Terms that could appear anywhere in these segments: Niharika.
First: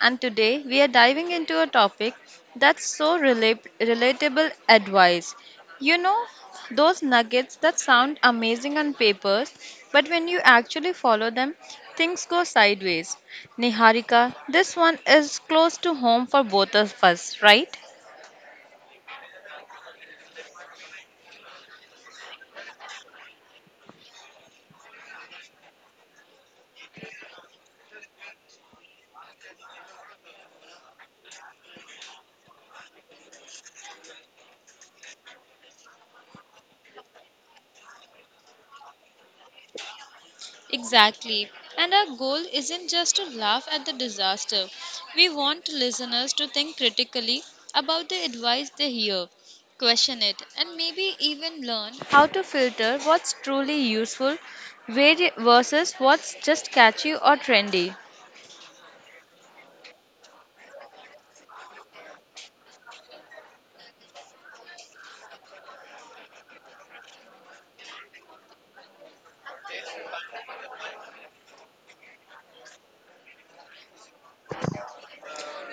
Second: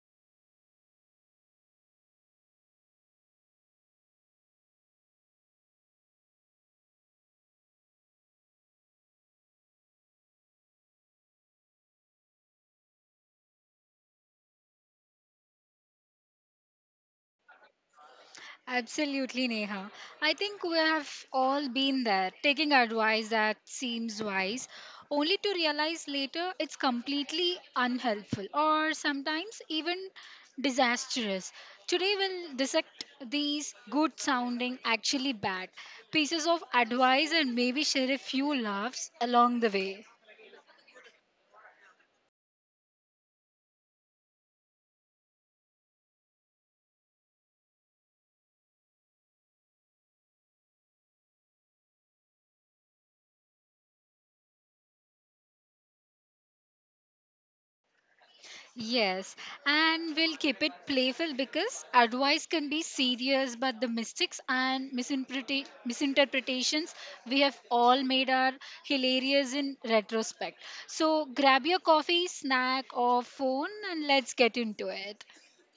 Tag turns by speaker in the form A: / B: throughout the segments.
A: and today we are diving into a topic that's so relatable advice. You know, those nuggets that sound amazing on papers, but when you actually follow them, things go sideways. Niharika, this one is close to home for both of us, right?
B: Absolutely, Neha. I think we have all been there, taking advice that seems wise, only to realize later it's completely unhelpful or sometimes even disastrous. Today, we'll dissect these good sounding, actually bad pieces of advice and maybe share a few laughs along the way.
A: Exactly. And our goal isn't just to laugh at the disaster. We want listeners to think critically about the advice they hear, question it, and maybe even learn how to filter what's truly useful versus what's just catchy or trendy.
B: Yes, and we'll keep it playful because advice can be serious, but the mistakes and misinterpretations we have all made are hilarious in retrospect. So grab your coffee, snack, or phone, and let's get into it.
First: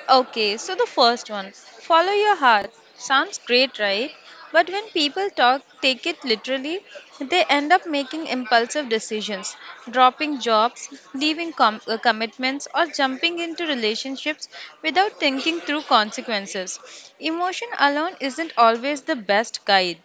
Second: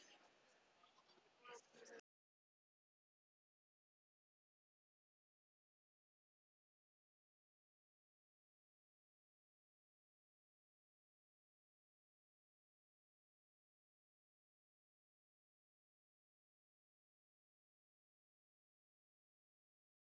A: Okay, so the first one, follow your heart. Sounds great, right? But when people talk, take it literally, they end up making impulsive decisions, dropping jobs, leaving commitments, or jumping into relationships without thinking through consequences. Emotion alone isn't always the best guide.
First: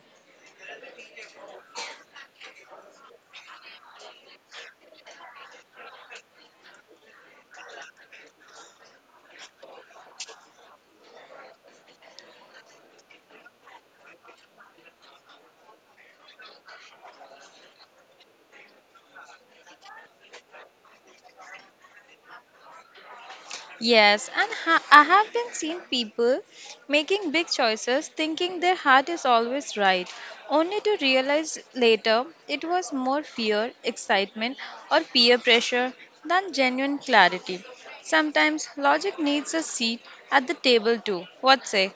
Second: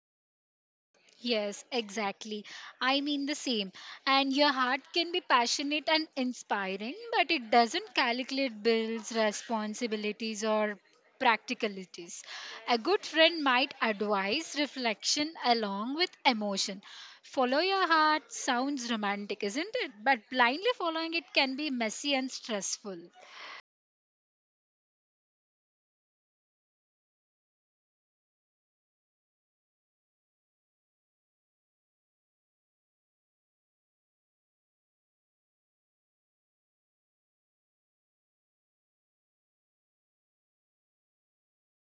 B: Yes, exactly. I mean the same. And your heart can be passionate and inspiring, but it doesn't calculate bills, responsibilities, or practicalities. A good friend might advise reflection along with emotion. Follow your heart sounds romantic, isn't it? But blindly following it can be messy and stressful.
A: Yes, and I have been seeing people making big choices thinking their heart is always right, only to realize later it was more fear, excitement, or peer pressure than genuine clarity. Sometimes logic needs a seat at the table too. What say?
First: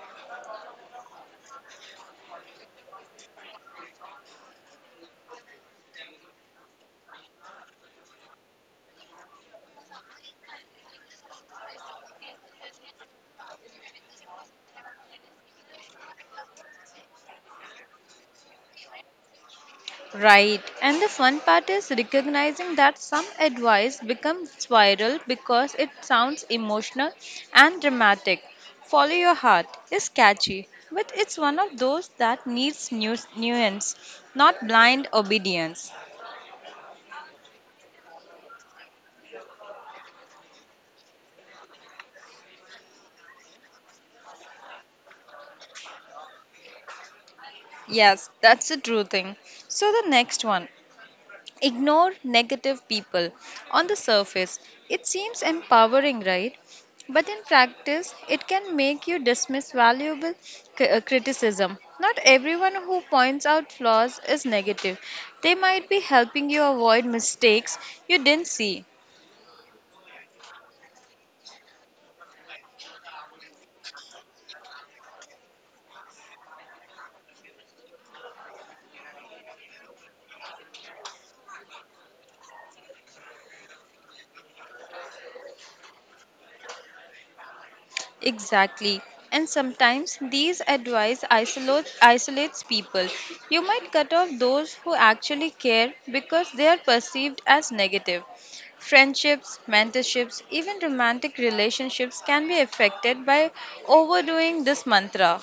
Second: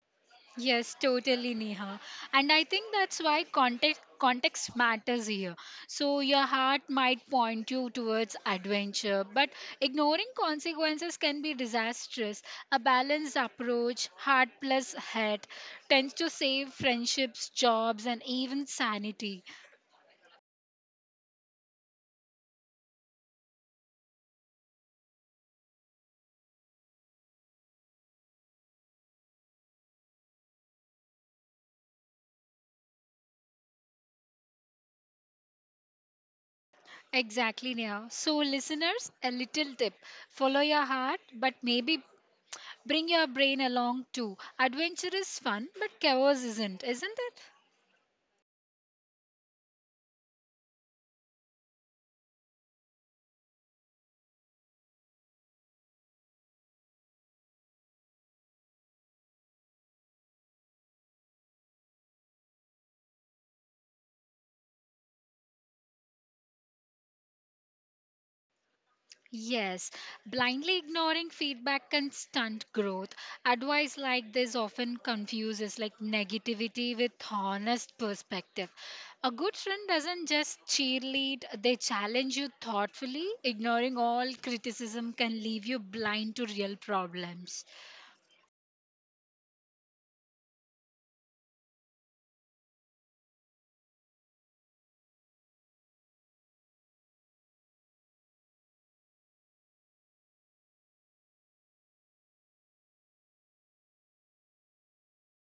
B: Yes, totally, Neha. And I think that's why context matters here. So your heart might point you towards adventure, but ignoring consequences can be disastrous. A balanced approach, heart plus head, tends to save friendships, jobs, and even sanity.
A: Right. And the fun part is recognizing that some advice becomes viral because it sounds emotional and dramatic. Follow your heart is catchy, but it's one of those that needs nuance, not blind obedience.
B: Exactly, Neha. So listeners, a little tip: follow your heart, but maybe bring your brain along too. Adventure is fun, but chaos isn't it?
A: Yes, that's the true thing. So the next one, ignore negative people. On the surface, it seems empowering, right? But in practice, it can make you dismiss valuable criticism. Not everyone who points out flaws is negative. They might be helping you avoid mistakes you didn't see.
B: Yes, blindly ignoring feedback can stunt growth. Advice like this often confuses like negativity with honest perspective. A good friend doesn't just cheerlead, they challenge you thoughtfully. Ignoring all criticism can leave you blind to real problems.
A: Exactly. And sometimes these advice isolates people. You might cut off those who actually care because they are perceived as negative. Friendships, mentorships, even romantic relationships can be affected by overdoing this mantra.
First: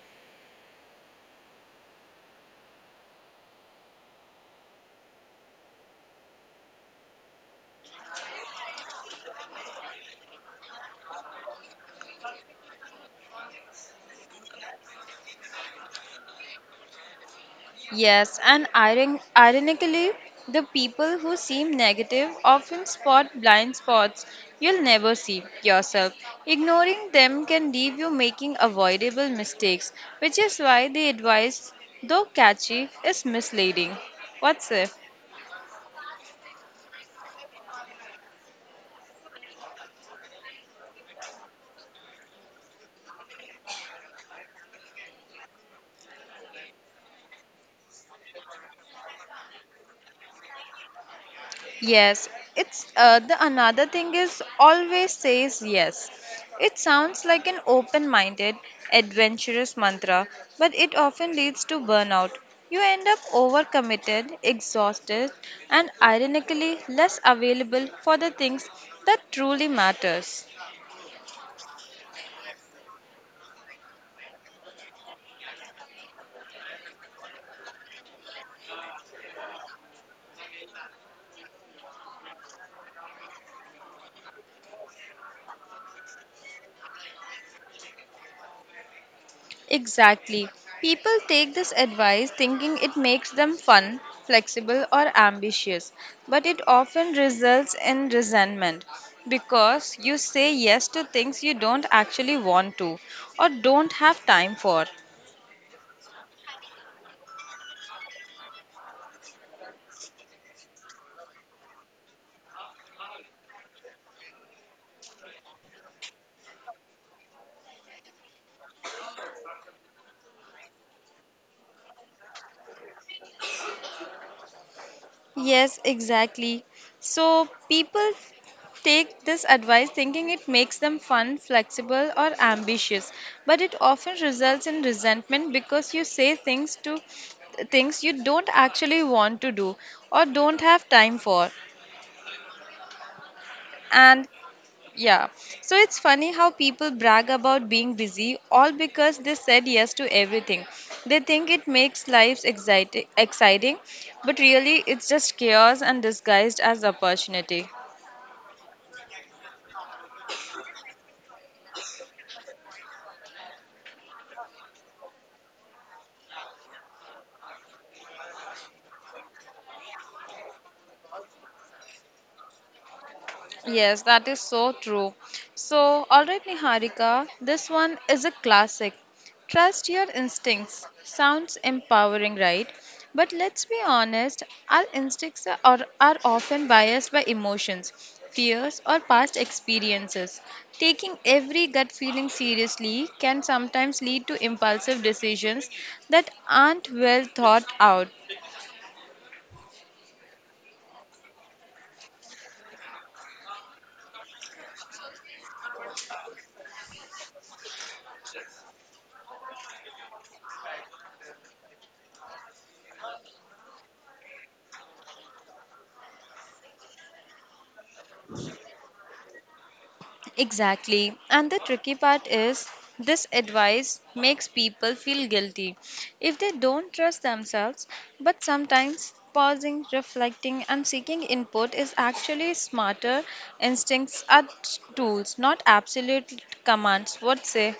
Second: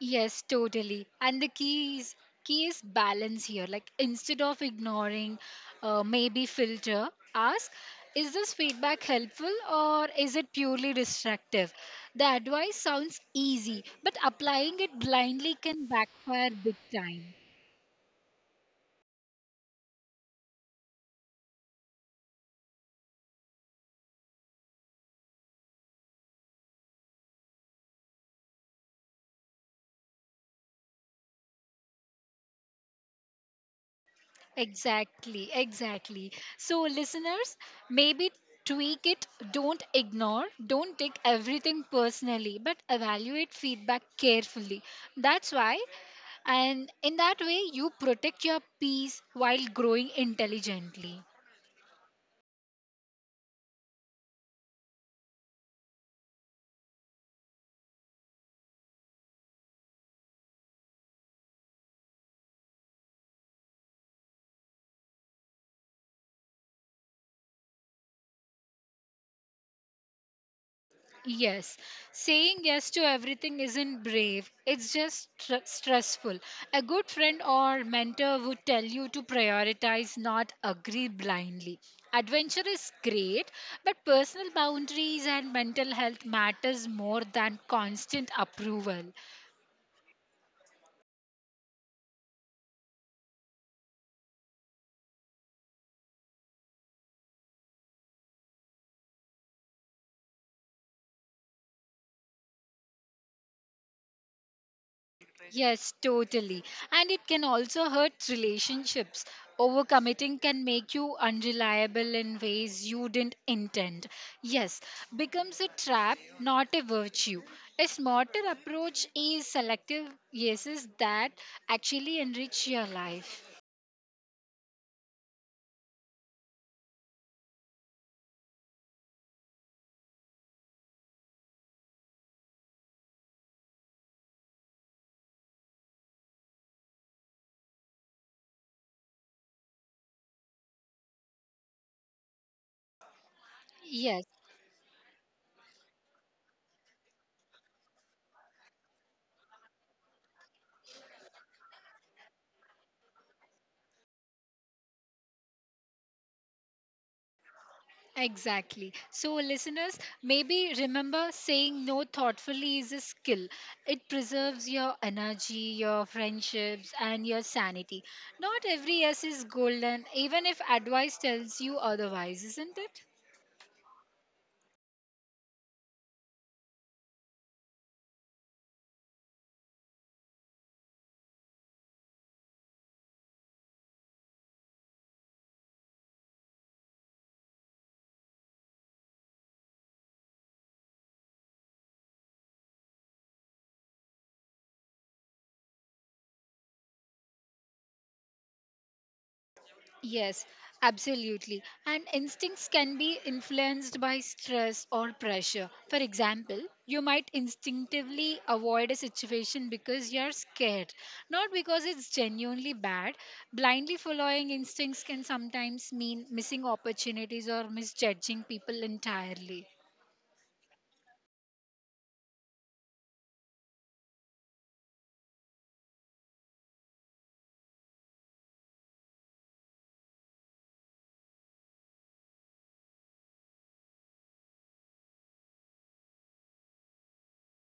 B: Yes, totally. And the key is balance here. Like instead of ignoring, maybe filter, ask, is this feedback helpful or is it purely destructive? The advice sounds easy, but applying it blindly can backfire big time.
A: Yes, and ironically, the people who seem negative often spot blind spots you'll never see yourself. Ignoring them can leave you making avoidable mistakes, which is why the advice, though catchy, is misleading. What's it?
B: Exactly, exactly. So, listeners, maybe tweak it, don't ignore, don't take everything personally, but evaluate feedback carefully. That's why, and in that way, you protect your peace while growing intelligently.
A: Yes, it's the another thing is always says yes. It sounds like an open minded, adventurous mantra, but it often leads to burnout. You end up overcommitted, exhausted, and ironically less available for the things that truly matters.
B: Yes, saying yes to everything isn't brave, it's just stressful. A good friend or mentor would tell you to prioritize, not agree blindly. Adventure is great, but personal boundaries and mental health matters more than constant approval.
A: Exactly. People take this advice thinking it makes them fun, flexible, or ambitious, but it often results in resentment because you say yes to things you don't actually want to or don't have time for.
B: Yes, totally. And it can also hurt relationships. Overcommitting can make you unreliable in ways you didn't intend. Yes, becomes a trap, not a virtue. A smarter approach is selective yeses that actually enrich your life.
A: Yes, exactly. So people take this advice thinking it makes them fun, flexible, or ambitious, but it often results in resentment because you say things to things you don't actually want to do or don't have time for. And
B: Yes.
A: yeah. So it's funny how people brag about being busy all because they said yes to everything. They think it makes lives exciting, but really it's just chaos and disguised as opportunity.
B: Exactly. So, listeners, maybe remember saying no thoughtfully is a skill. It preserves your energy, your friendships, and your sanity. Not every yes is golden, even if advice tells you otherwise, isn't it?
A: Yes, that is so true. So, all right, Niharika, this one is a classic. Trust your instincts. Sounds empowering, right? But let's be honest, our instincts are often biased by emotions, fears, or past experiences. Taking every gut feeling seriously can sometimes lead to impulsive decisions that aren't well thought out.
B: Yes, absolutely. And instincts can be influenced by stress or pressure. For example, you might instinctively avoid a situation because you're scared, not because it's genuinely bad. Blindly following instincts can sometimes mean missing opportunities or misjudging people entirely.
A: Exactly. And the tricky part is this advice makes people feel guilty if they don't trust themselves. But sometimes pausing, reflecting, and seeking input is actually smarter. Instincts are tools, not absolute commands. What say?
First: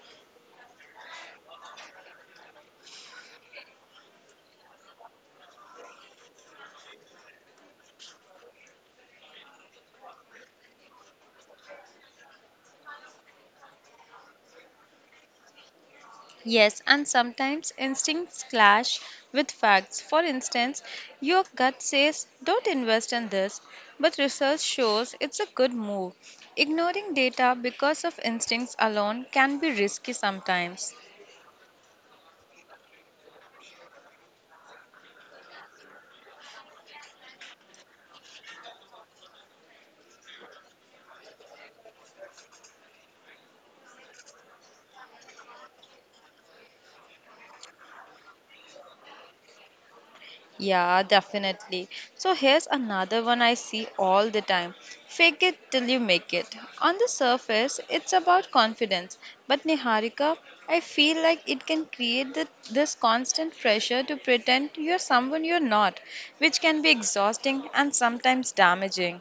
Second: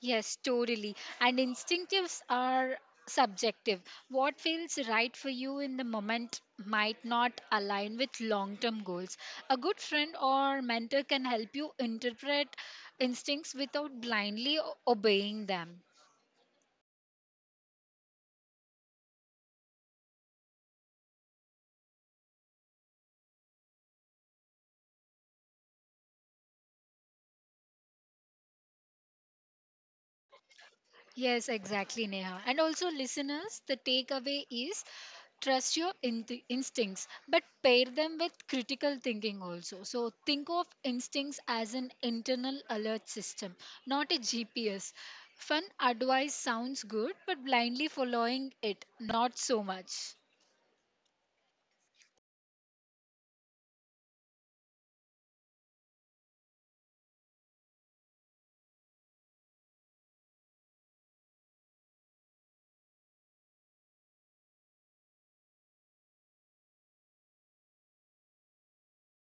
B: Yes, totally. And instinctives are subjective. What feels right for you in the moment might not align with long term goals. A good friend or mentor can help you interpret instincts without blindly obeying them.
A: Yes, and sometimes instincts clash with facts. For instance, your gut says don't invest in this, but research shows it's a good move. Ignoring data because of instincts alone can be risky sometimes.
B: Yes, exactly, Neha. And also, listeners, the takeaway is trust your instincts, but pair them with critical thinking also. So, think of instincts as an internal alert system, not a GPS. Fun advice sounds good, but blindly following it, not so much.
A: Yeah, definitely. So here's another one I see all the time. Fake it till you make it. On the surface, it's about confidence, but Niharika, I feel like it can create this constant pressure to pretend you're someone you're not, which can be exhausting and sometimes damaging.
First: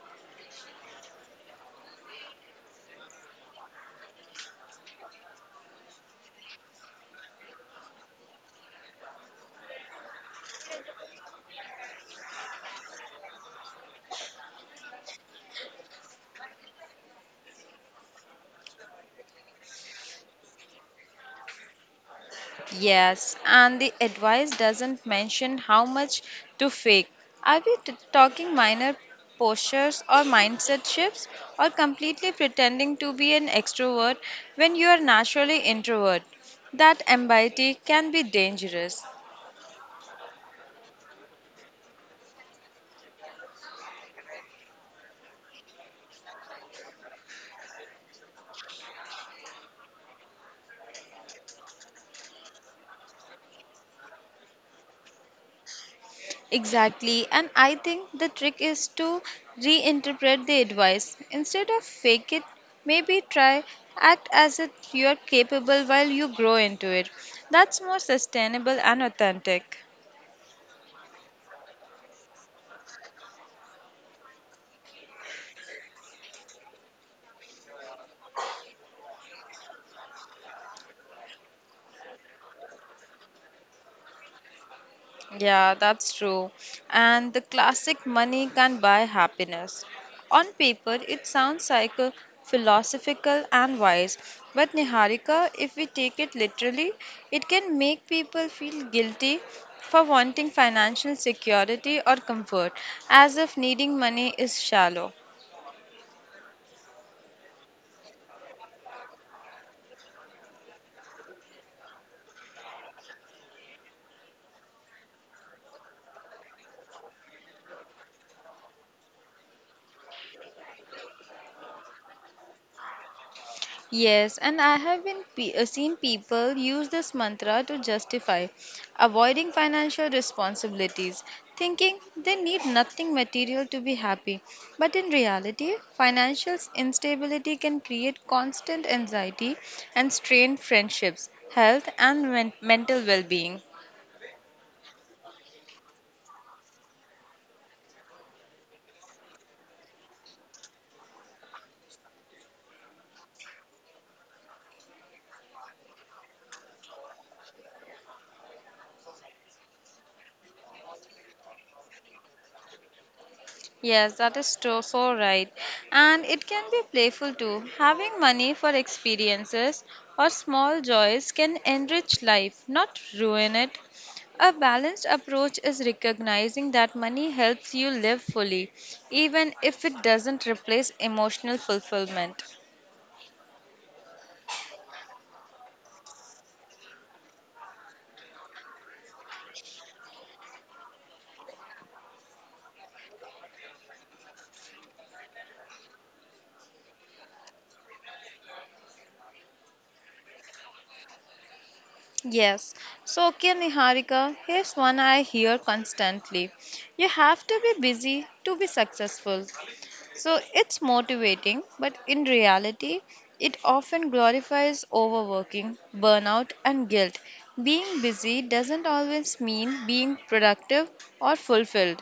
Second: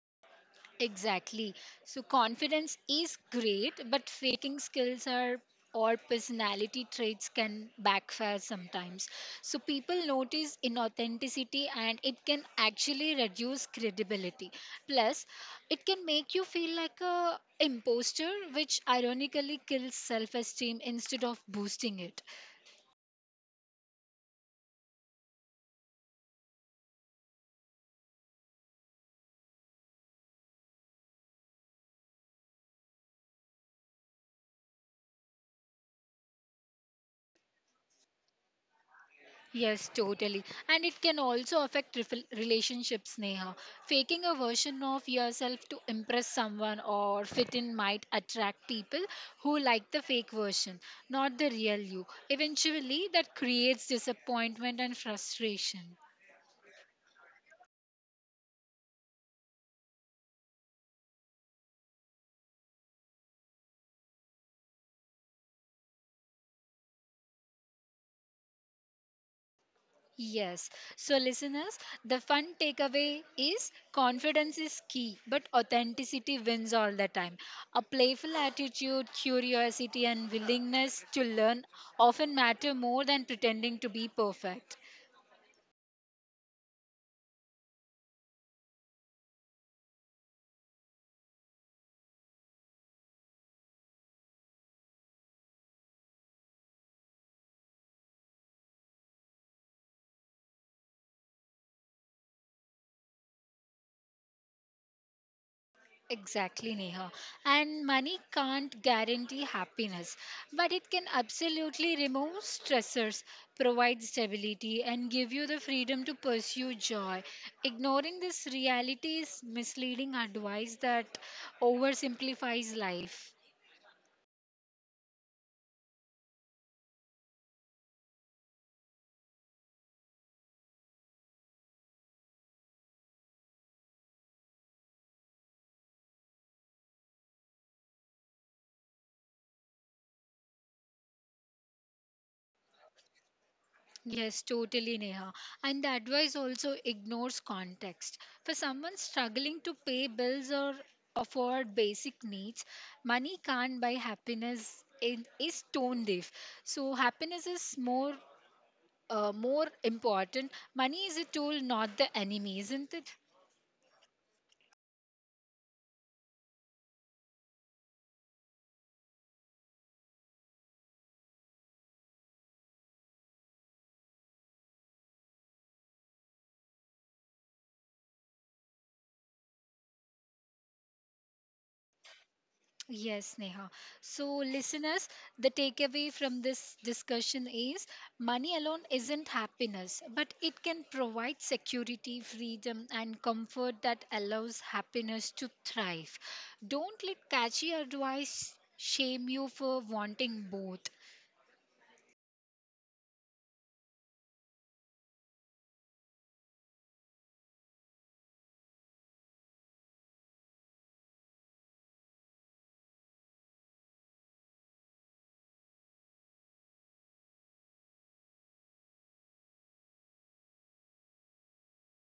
B: Exactly. So confidence is great, but faking skills are or personality traits can backfire sometimes. So people notice inauthenticity and it can actually reduce credibility. Plus, it can make you feel like a imposter which ironically kills self-esteem instead of boosting it.
A: Yes, and the advice doesn't mention how much to fake. Are we talking minor postures or mindset shifts or completely pretending to be an extrovert when you are naturally introvert? That ambiguity can be dangerous.
B: Yes, totally. And it can also affect relationships, Neha. Faking a version of yourself to impress someone or fit in might attract people who like the fake version, not the real you. Eventually, that creates disappointment and frustration.
A: Exactly, and I think the trick is to reinterpret the advice. Instead of fake it, maybe try act as if you are capable while you grow into it. That's more sustainable and authentic.
B: Yes. So, listeners, the fun takeaway is confidence is key, but authenticity wins all the time. A playful attitude, curiosity, and willingness to learn often matter more than pretending to be perfect.
A: Yeah, that's true. And the classic money can buy happiness. On paper, it sounds psycho, philosophical, and wise. But Niharika, if we take it literally, it can make people feel guilty for wanting financial security or comfort, as if needing money is shallow.
B: Exactly, Neha. And money can't guarantee happiness, but it can absolutely remove stressors, provide stability, and give you the freedom to pursue joy. Ignoring this reality is misleading advice that oversimplifies life.
A: Yes, and I have been seen people use this mantra to justify avoiding financial responsibilities, thinking they need nothing material to be happy. But in reality, financial instability can create constant anxiety and strain friendships, health, and mental well being.
B: Yes, totally, Neha. And the advice also ignores context. For someone struggling to pay bills or afford basic needs, money can't buy happiness in, is tone deaf. So, happiness is more. More important, money is a tool, not the enemy, isn't it?
A: Yes, that is true, so right. And it can be playful too. Having money for experiences or small joys can enrich life, not ruin it. A balanced approach is recognizing that money helps you live fully, even if it doesn't replace emotional fulfillment.
B: Yes, Neha. So, listeners, the takeaway from this discussion is money alone isn't happiness, but it can provide security, freedom, and comfort that allows happiness to thrive. Don't let catchy advice shame you for wanting both.
A: Yes. So, okay, Niharika, here's one I hear constantly. You have to be busy to be successful. So it's motivating, but in reality, it often glorifies overworking, burnout, and guilt. Being busy doesn't always mean being productive or fulfilled.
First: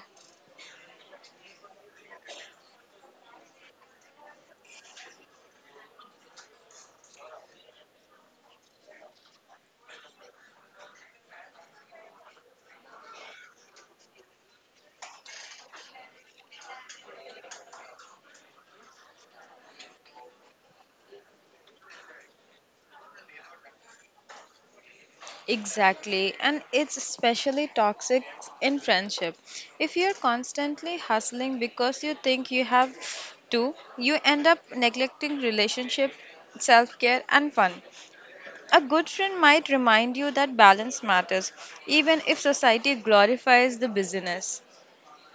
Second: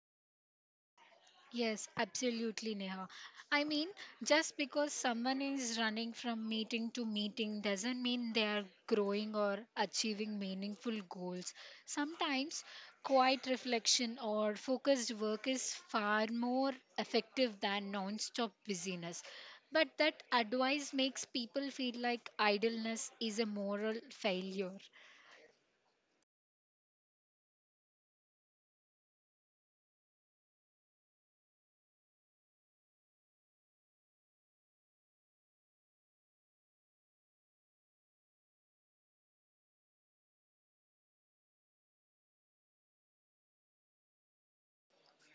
B: Yes, absolutely, Neha. I mean, just because someone is running from meeting to meeting doesn't mean they are growing or achieving meaningful goals. Sometimes quiet reflection or focused work is far more effective than non-stop busyness. But that advice makes people feel like idleness is a moral failure.
A: Exactly, and it's especially toxic in friendship. If you're constantly hustling because you think you have to, you end up neglecting relationship, self care, and fun. A good friend might remind you that balance matters, even if society glorifies the business.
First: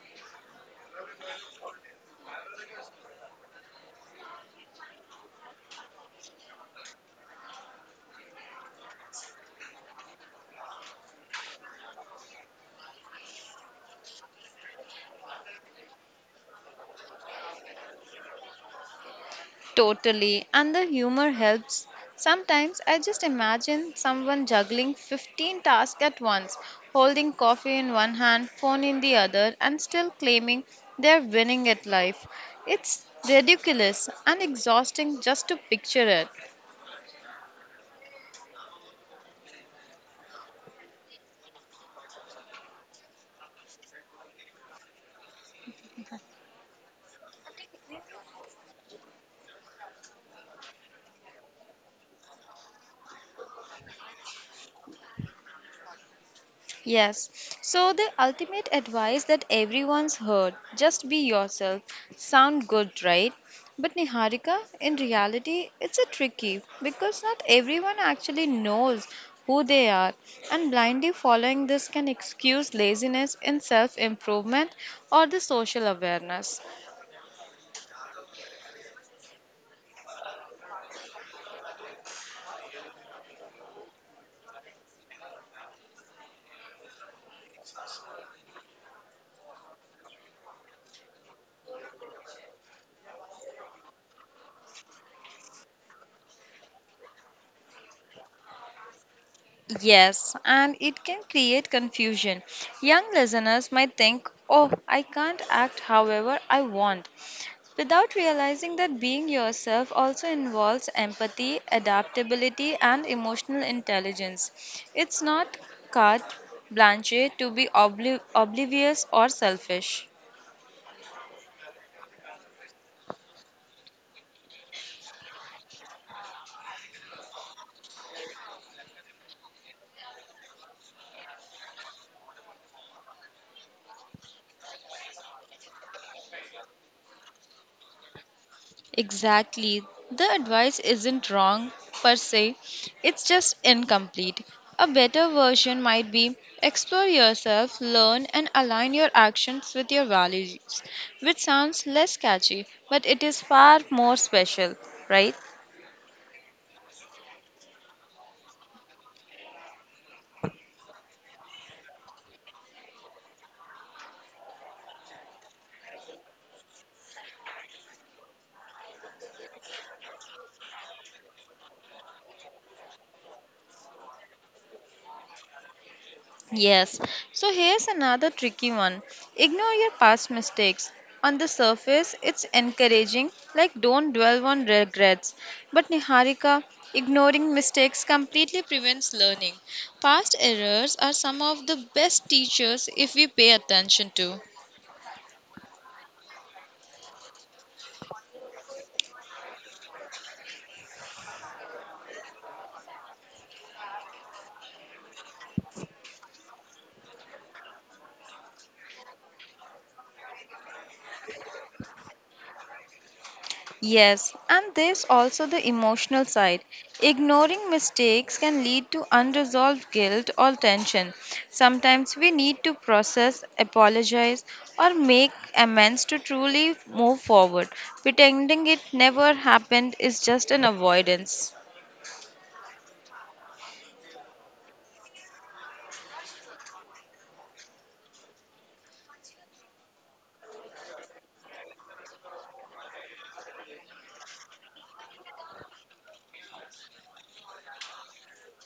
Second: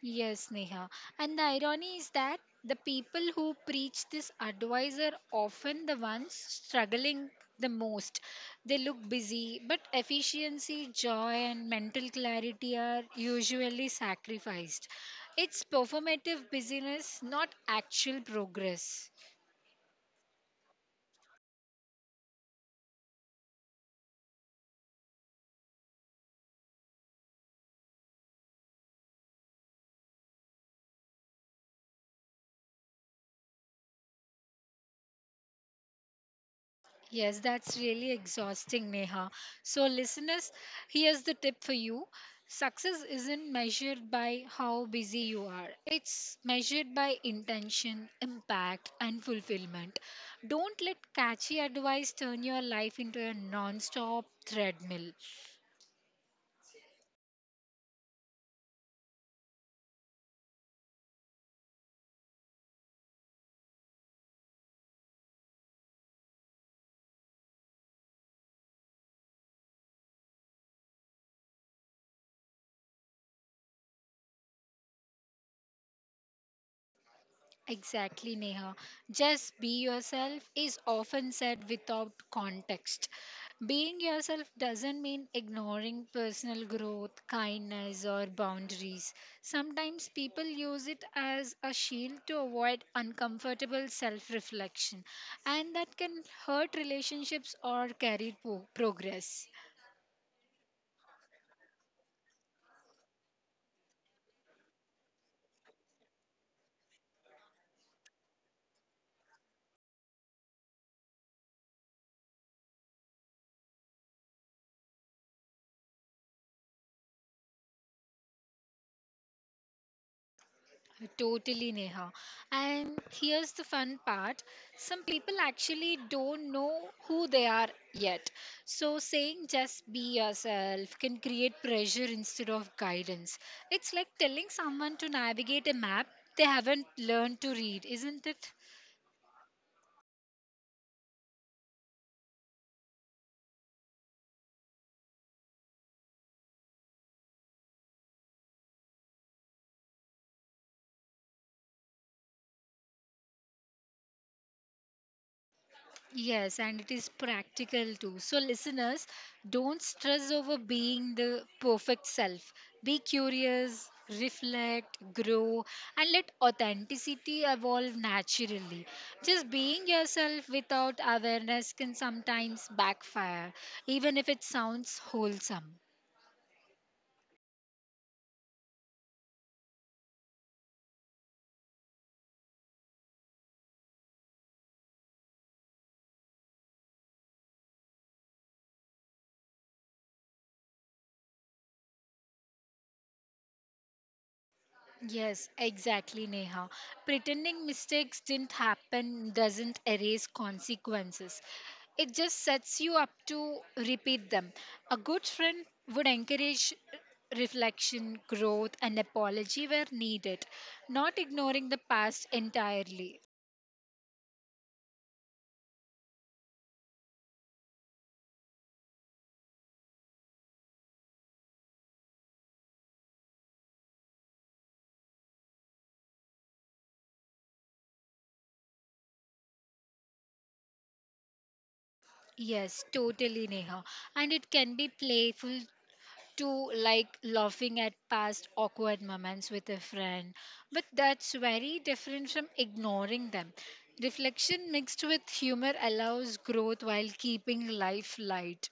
B: Yes, Neha. And the irony is that the people who preach this advice are often the ones struggling the most. They look busy, but efficiency, joy, and mental clarity are usually sacrificed. It's performative busyness, not actual progress.
A: Totally. And the humor helps. Sometimes I just imagine someone juggling 15 tasks at once, holding coffee in one hand, phone in the other, and still claiming they're winning at life. It's ridiculous and exhausting just to picture it.
B: Yes, that's really exhausting, Neha. So, listeners, here's the tip for you success isn't measured by how busy you are, it's measured by intention, impact, and fulfillment. Don't let catchy advice turn your life into a non stop treadmill.
A: Yes. So the ultimate advice that everyone's heard, just be yourself, sound good, right? But Niharika, in reality, it's a tricky because not everyone actually knows who they are, and blindly following this can excuse laziness in self-improvement or the social awareness.
B: Exactly, Neha. Just be yourself is often said without context. Being yourself doesn't mean ignoring personal growth, kindness, or boundaries. Sometimes people use it as a shield to avoid uncomfortable self reflection, and that can hurt relationships or career progress.
A: Yes, and it can create confusion. Young listeners might think, oh, I can't act however I want, without realizing that being yourself also involves empathy, adaptability, and emotional intelligence. It's not carte blanche to be oblivious or selfish.
B: Totally, Neha. And here's the fun part some people actually don't know who they are yet. So, saying just be yourself can create pressure instead of guidance. It's like telling someone to navigate a map they haven't learned to read, isn't it?
A: Exactly. The advice isn't wrong per se, it's just incomplete. A better version might be explore yourself, learn, and align your actions with your values, which sounds less catchy, but it is far more special, right?
B: Yes, and it is practical too. So, listeners, don't stress over being the perfect self. Be curious, reflect, grow, and let authenticity evolve naturally. Just being yourself without awareness can sometimes backfire, even if it sounds wholesome.
A: Yes. So here's another tricky one. Ignore your past mistakes. On the surface, it's encouraging, like don't dwell on regrets. But Niharika, ignoring mistakes completely prevents learning. Past errors are some of the best teachers if we pay attention to.
B: Yes, exactly, Neha. Pretending mistakes didn't happen doesn't erase consequences. It just sets you up to repeat them. A good friend would encourage reflection, growth, and apology where needed, not ignoring the past entirely.
A: Yes, and there's also the emotional side. Ignoring mistakes can lead to unresolved guilt or tension. Sometimes we need to process, apologize, or make amends to truly move forward. Pretending it never happened is just an avoidance.
B: Yes, totally, Neha. And it can be playful to like laughing at past awkward moments with a friend. But that's very different from ignoring them. Reflection mixed with humor allows growth while keeping life light.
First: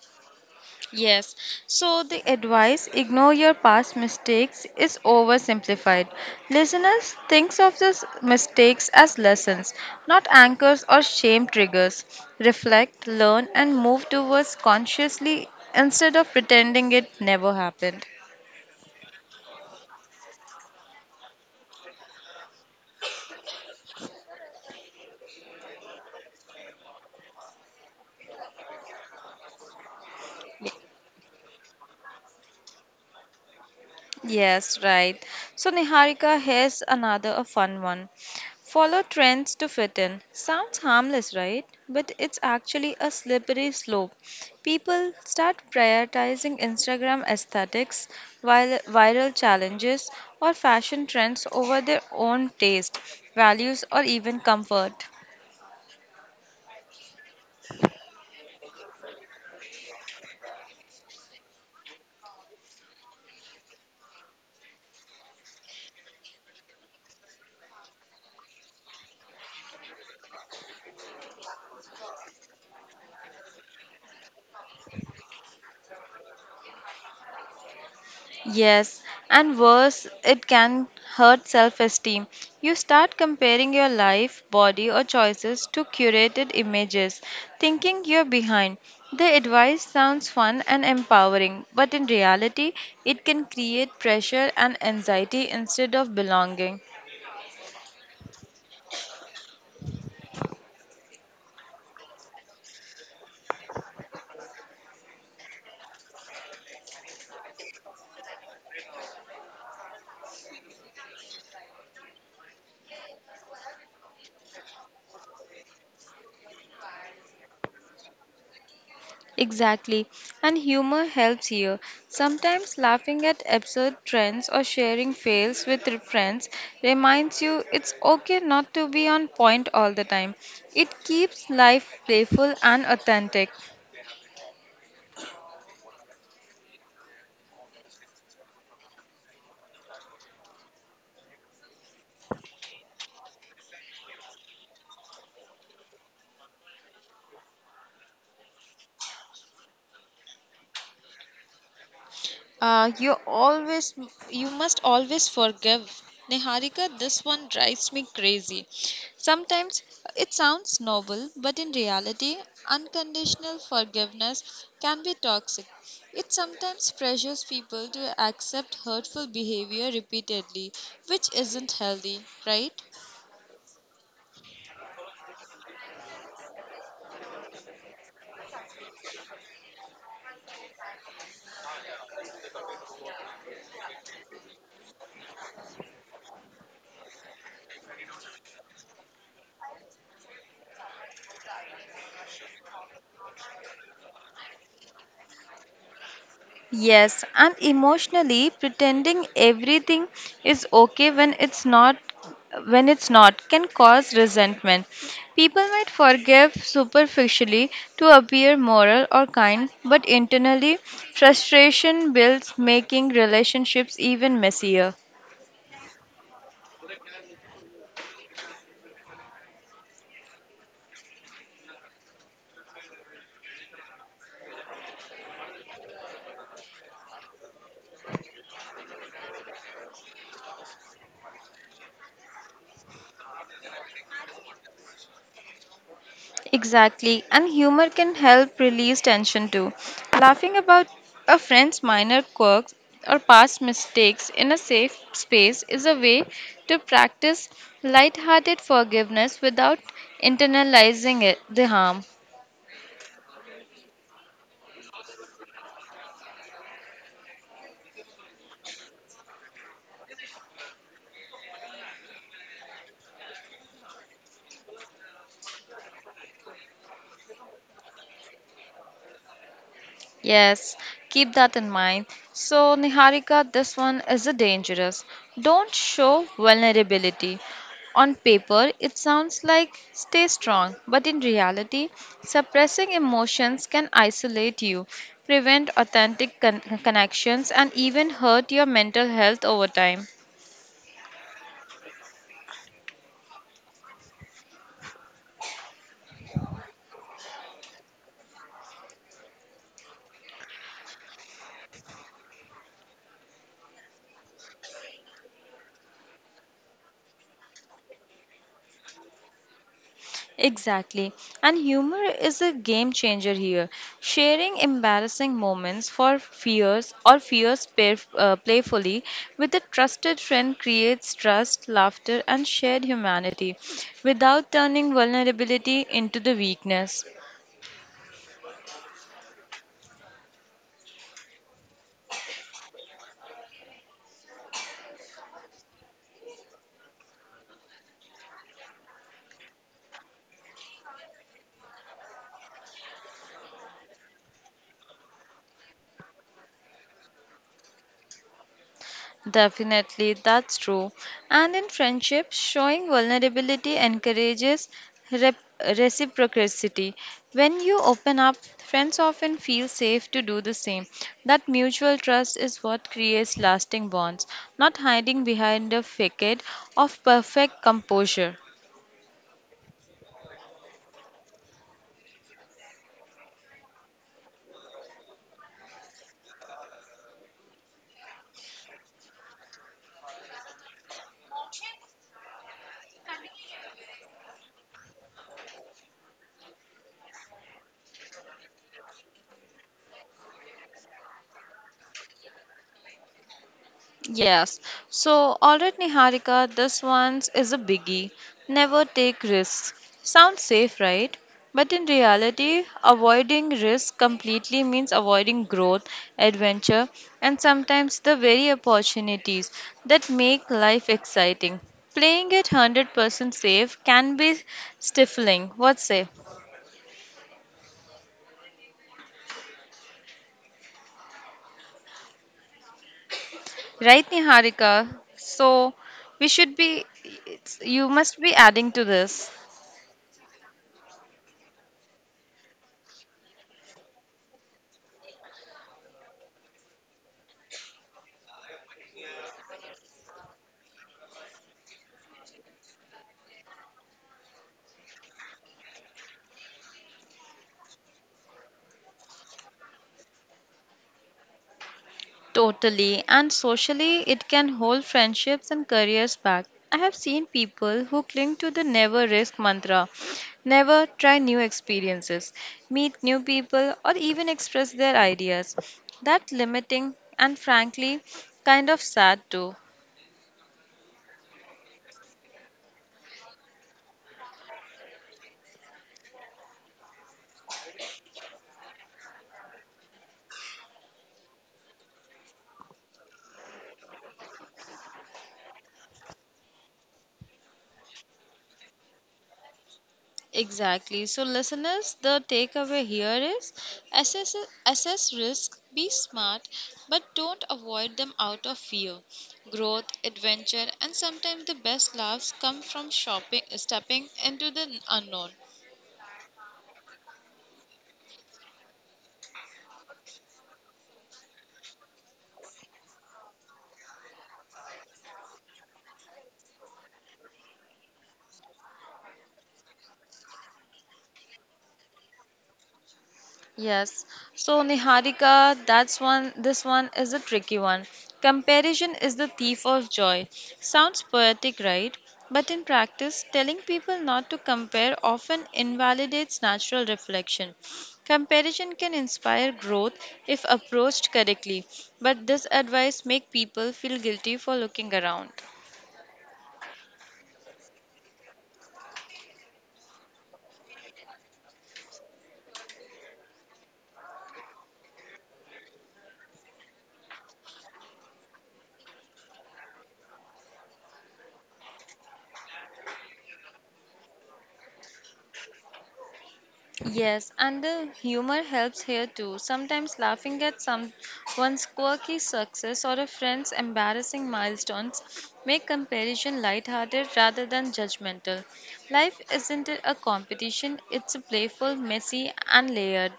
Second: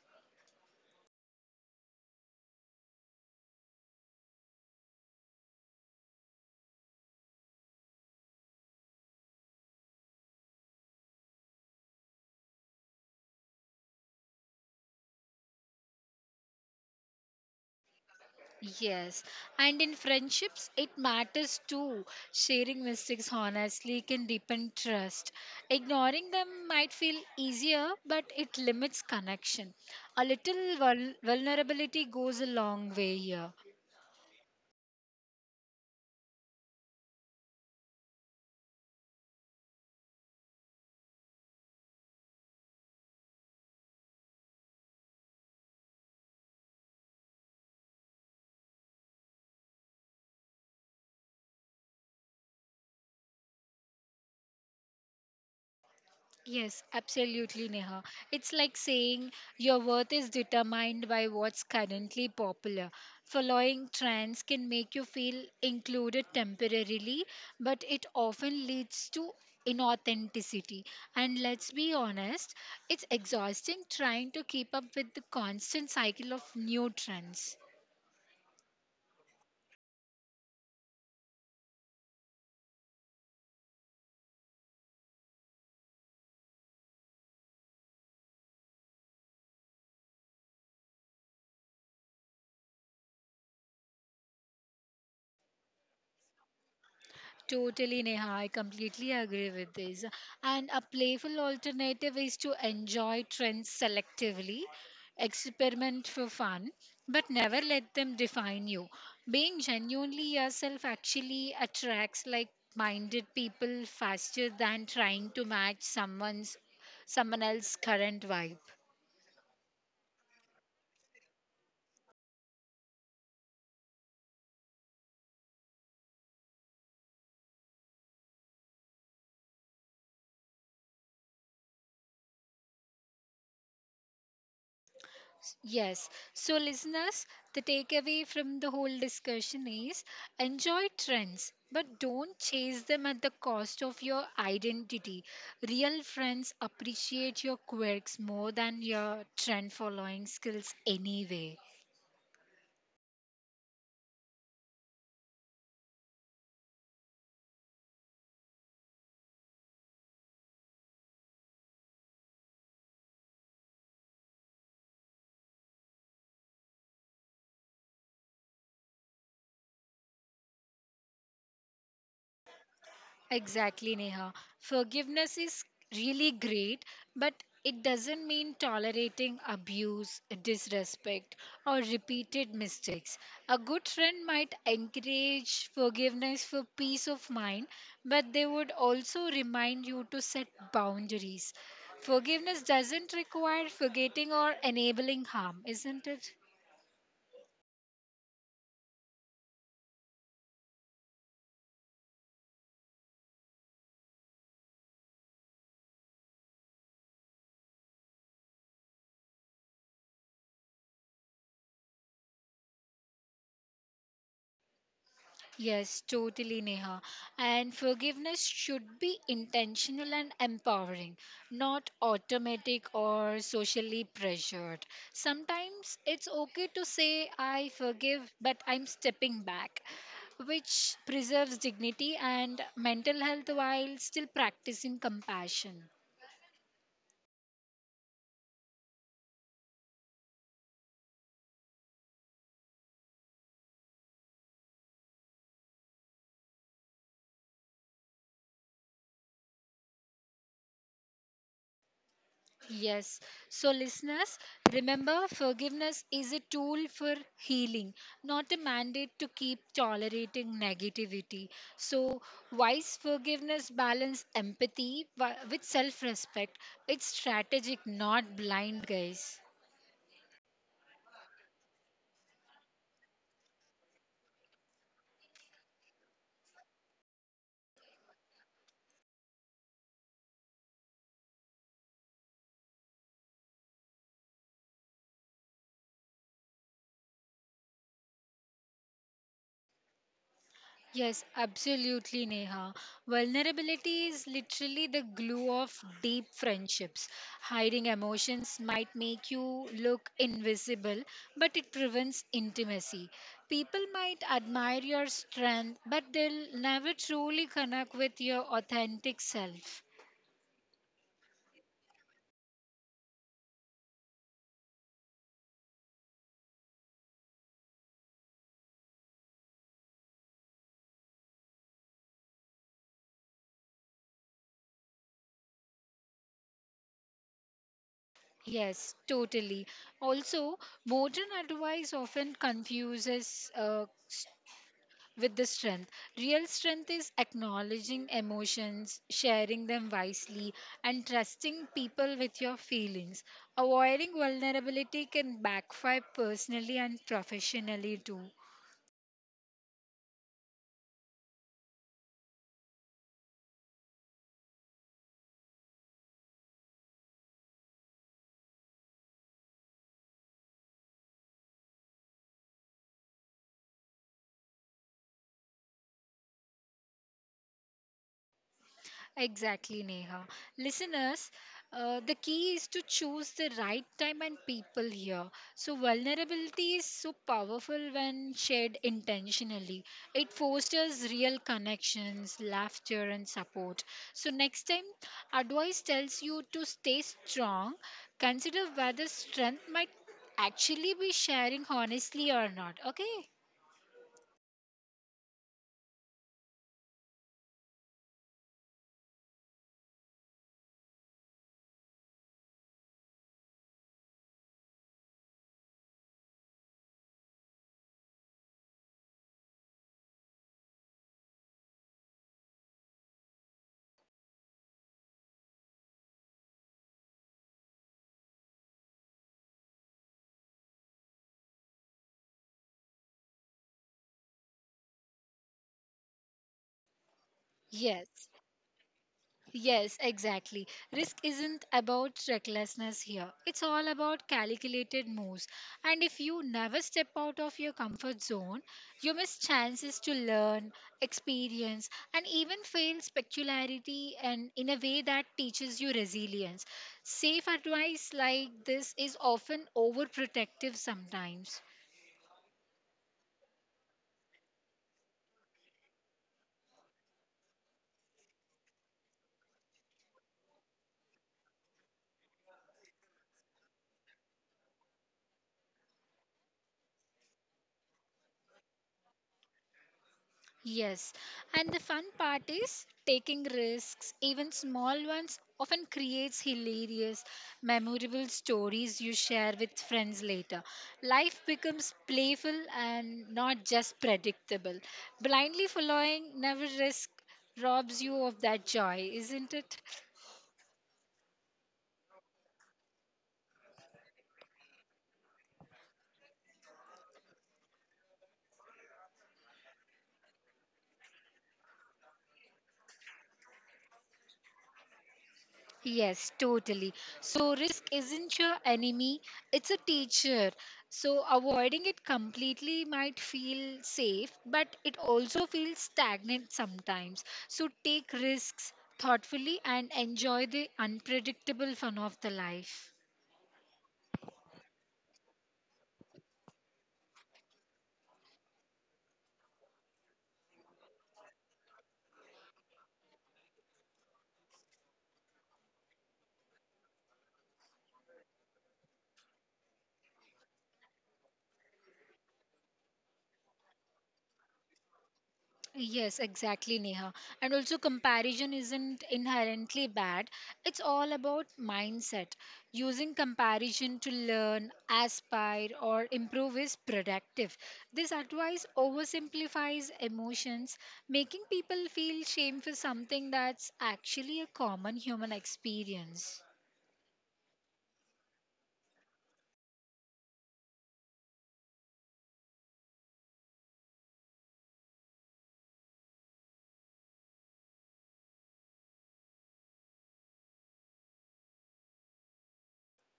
A: Yes, so the advice ignore your past mistakes is oversimplified. Listeners, think of these mistakes as lessons, not anchors or shame triggers. Reflect, learn, and move towards consciously instead of pretending it never happened.
B: Yes, and in friendships, it matters too. Sharing mistakes honestly can deepen trust. Ignoring them might feel easier, but it limits connection. A little vulnerability goes a long way here.
A: Yes, right. So Niharika, here's another a fun one. Follow trends to fit in. Sounds harmless, right? But it's actually a slippery slope. People start prioritizing Instagram aesthetics, viral challenges, or fashion trends over their own taste, values, or even comfort.
B: Yes, absolutely, Neha. It's like saying your worth is determined by what's currently popular. Following trends can make you feel included temporarily, but it often leads to inauthenticity. And let's be honest, it's exhausting trying to keep up with the constant cycle of new trends.
A: Yes, and worse, it can hurt self esteem. You start comparing your life, body, or choices to curated images, thinking you're behind. The advice sounds fun and empowering, but in reality, it can create pressure and anxiety instead of belonging.
B: Totally, Neha. I completely agree with this. And a playful alternative is to enjoy trends selectively, experiment for fun, but never let them define you. Being genuinely yourself actually attracts like minded people faster than trying to match someone else's current vibe.
A: Exactly. And humor helps here. Sometimes laughing at absurd trends or sharing fails with your friends reminds you it's okay not to be on point all the time. It keeps life playful and authentic.
B: Yes. So, listeners, the takeaway from the whole discussion is enjoy trends, but don't chase them at the cost of your identity. Real friends appreciate your quirks more than your trend following skills anyway.
A: Uh, you always, you must always forgive. Niharika, this one drives me crazy. Sometimes it sounds noble, but in reality, unconditional forgiveness can be toxic. It sometimes pressures people to accept hurtful behavior repeatedly, which isn't healthy, right?
B: Exactly, Neha. Forgiveness is really great, but it doesn't mean tolerating abuse, disrespect, or repeated mistakes. A good friend might encourage forgiveness for peace of mind, but they would also remind you to set boundaries. Forgiveness doesn't require forgetting or enabling harm, isn't it?
A: Yes, and emotionally pretending everything is okay when it's not can cause resentment. People might forgive superficially to appear moral or kind, but internally frustration builds making relationships even messier.
B: Yes, totally, Neha. And forgiveness should be intentional and empowering, not automatic or socially pressured. Sometimes it's okay to say, I forgive, but I'm stepping back, which preserves dignity and mental health while still practicing compassion.
A: Exactly, and humor can help release tension too. Laughing about a friend's minor quirks or past mistakes in a safe space is a way to practice lighthearted forgiveness without internalizing it, the harm.
B: Yes. So, listeners, remember forgiveness is a tool for healing, not a mandate to keep tolerating negativity. So, wise forgiveness balance empathy with self respect. It's strategic, not blind, guys.
A: Yes, keep that in mind. So, Niharika, this one is a dangerous. Don't show vulnerability. On paper, it sounds like stay strong, but in reality, suppressing emotions can isolate you, prevent authentic connections, and even hurt your mental health over time.
B: Yes, absolutely, Neha. Vulnerability is literally the glue of deep friendships. Hiding emotions might make you look invisible, but it prevents intimacy. People might admire your strength, but they'll never truly connect with your authentic self.
A: Exactly. And humor is a game changer here. Sharing embarrassing moments for fears or fears pair, playfully with a trusted friend creates trust, laughter, and shared humanity without turning vulnerability into the weakness.
B: Yes, totally. Also, modern advice often confuses with the strength. Real strength is acknowledging emotions, sharing them wisely, and trusting people with your feelings. Avoiding vulnerability can backfire personally and professionally too.
A: Definitely, that's true. And in friendships, showing vulnerability encourages rep- reciprocity. When you open up, friends often feel safe to do the same. That mutual trust is what creates lasting bonds, not hiding behind a facade of perfect composure.
B: Exactly, Neha. Listeners, the key is to choose the right time and people here. So, vulnerability is so powerful when shared intentionally. It fosters real connections, laughter, and support. So, next time advice tells you to stay strong, consider whether strength might actually be sharing honestly or not. Okay?
A: Yes. So, all right, Niharika, this one is a biggie. Never take risks. Sounds safe, right? But in reality, avoiding risk completely means avoiding growth, adventure, and sometimes the very opportunities that make life exciting. Playing it 100% safe can be stifling. What say? Right, Niharika? So, we should be, you must
B: Yes.
A: be adding to this.
B: Yes, exactly. Risk isn't about recklessness here. It's all about calculated moves. And if you never step out of your comfort zone, you miss chances to learn, experience, and even fail specularity and in a way that teaches you resilience. Safe advice like this is often overprotective sometimes.
A: Totally, and socially, it can hold friendships and careers back. I have seen people who cling to the never risk mantra, never try new experiences, meet new people, or even express their ideas. That limiting and frankly kind of sad too.
B: Yes, and the fun part is taking risks, even small ones, often creates hilarious, memorable stories you share with friends later. Life becomes playful and not just predictable. Blindly following, never risk, robs you of that joy, isn't it?
A: Exactly. So, listeners, the takeaway here is assess, assess risk, be smart, but don't avoid them out of fear. Growth, adventure, and sometimes the best laughs come from shopping, stepping into the unknown.
B: Yes, totally. So, risk isn't your enemy, it's a teacher. So, avoiding it completely might feel safe, but it also feels stagnant sometimes. So, take risks thoughtfully and enjoy the unpredictable fun of the life.
A: Yes. So Niharika, that's one this one is a tricky one. Comparison is the thief of joy. Sounds poetic, right? But in practice, telling people not to compare often invalidates natural reflection. Comparison can inspire growth if approached correctly, but this advice make people feel guilty for looking around.
B: Yes, exactly, Neha. And also, comparison isn't inherently bad. It's all about mindset. Using comparison to learn, aspire, or improve is productive. This advice oversimplifies emotions, making people feel shame for something that's actually a common human experience.
A: Yes, and the humor helps here too. Sometimes laughing at someone's quirky success or a friend's embarrassing milestones make comparison lighthearted rather than judgmental. Life isn't a competition, it's a playful, messy, and layered.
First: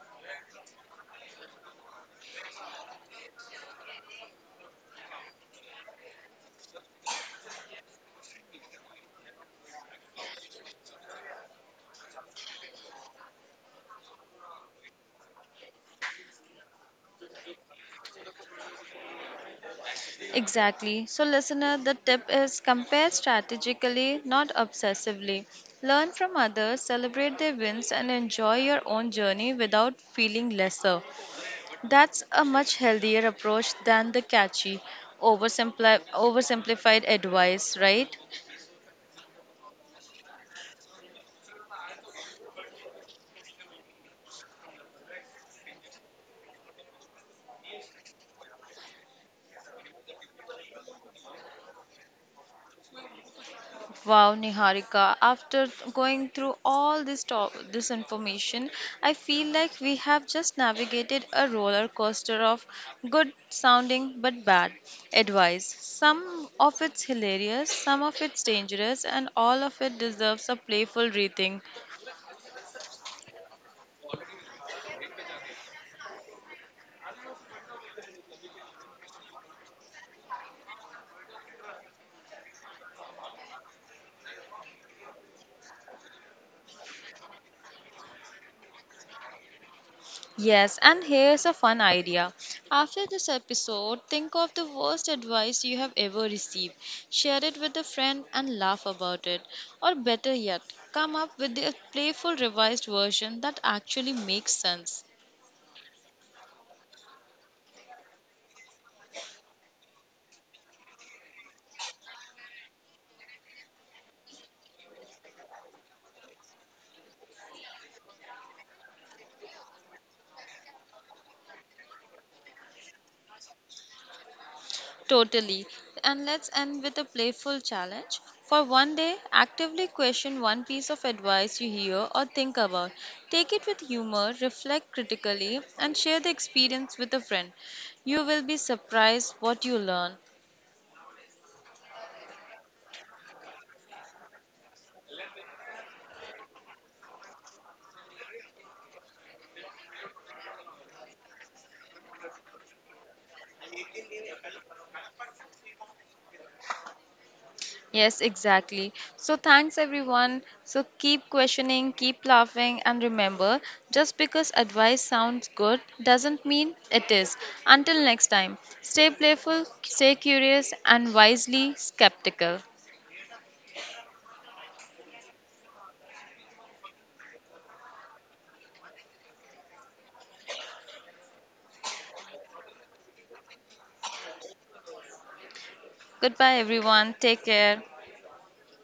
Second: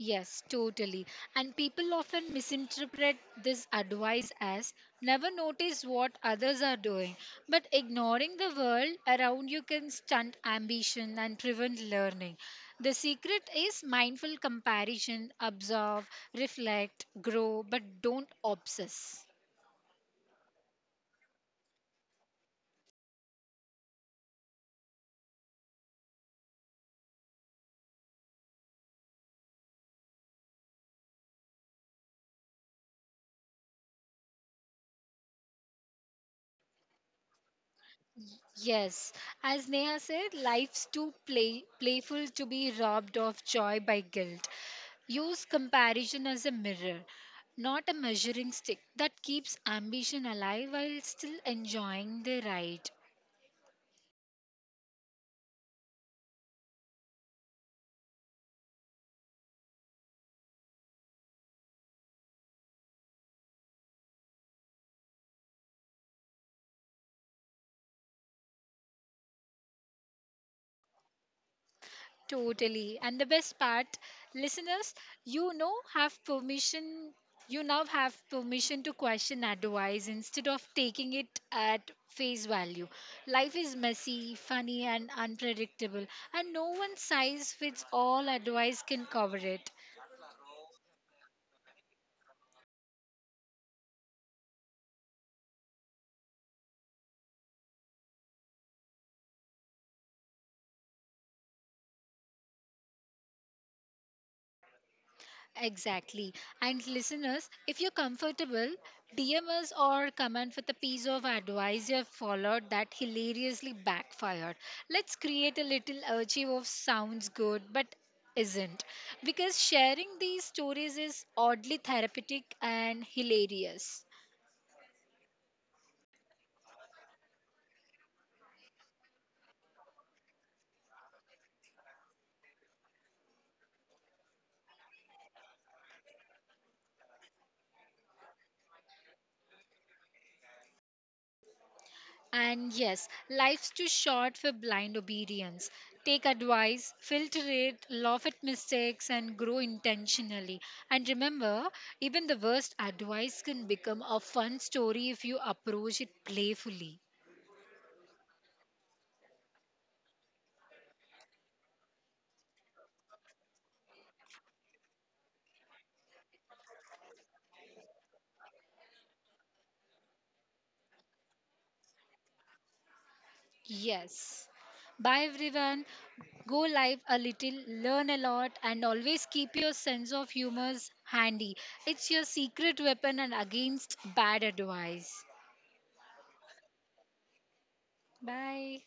B: Yes, totally. And people often misinterpret this advice as never notice what others are doing. But ignoring the world around you can stunt ambition and prevent learning. The secret is mindful comparison, observe, reflect, grow, but don't obsess.
A: Exactly. So, listener, the tip is compare strategically, not obsessively. Learn from others, celebrate their wins, and enjoy your own journey without feeling lesser. That's a much healthier approach than the catchy, oversimplified advice, right?
B: Yes, as Neha said, life's too playful to be robbed of joy by guilt. Use comparison as a mirror, not a measuring stick that keeps ambition alive while still enjoying the ride.
A: Wow, Niharika, after going through all this information, I feel like we have just navigated a roller coaster of good sounding but bad advice. Some of it's hilarious, some of it's dangerous, and all of it deserves a playful rethink.
B: Totally. And the best part, listeners, you know, you now have permission to question advice instead of taking it at face value. Life is messy, funny, and unpredictable, and no one size fits all advice can cover it.
A: Yes, and here's a fun idea. After this episode, think of the worst advice you have ever received. Share it with a friend and laugh about it. Or better yet, come up with a playful revised version that actually makes sense.
B: Exactly. And listeners, if you're comfortable, DM us or comment with a piece of advice you have followed that hilariously backfired. Let's create a little archive of sounds good but isn't. Because sharing these stories is oddly therapeutic and hilarious.
A: Totally. And let's end with a playful challenge. For one day, actively question one piece of advice you hear or think about. Take it with humor, reflect critically, and share the experience with a friend. You will be surprised what you learn.
B: And yes, life's too short for blind obedience. Take advice, filter it, laugh at mistakes, and grow intentionally. And remember, even the worst advice can become a fun story if you approach it playfully.
A: Yes, exactly. So, thanks everyone. So, keep questioning, keep laughing, and remember just because advice sounds good doesn't mean it is. Until next time, stay playful, stay curious, and wisely skeptical.
B: Yes. Bye everyone. Go live a little, learn a lot, and always keep your sense of humor handy. It's your secret weapon and against bad advice.
A: Goodbye, everyone. Take care.
B: Bye.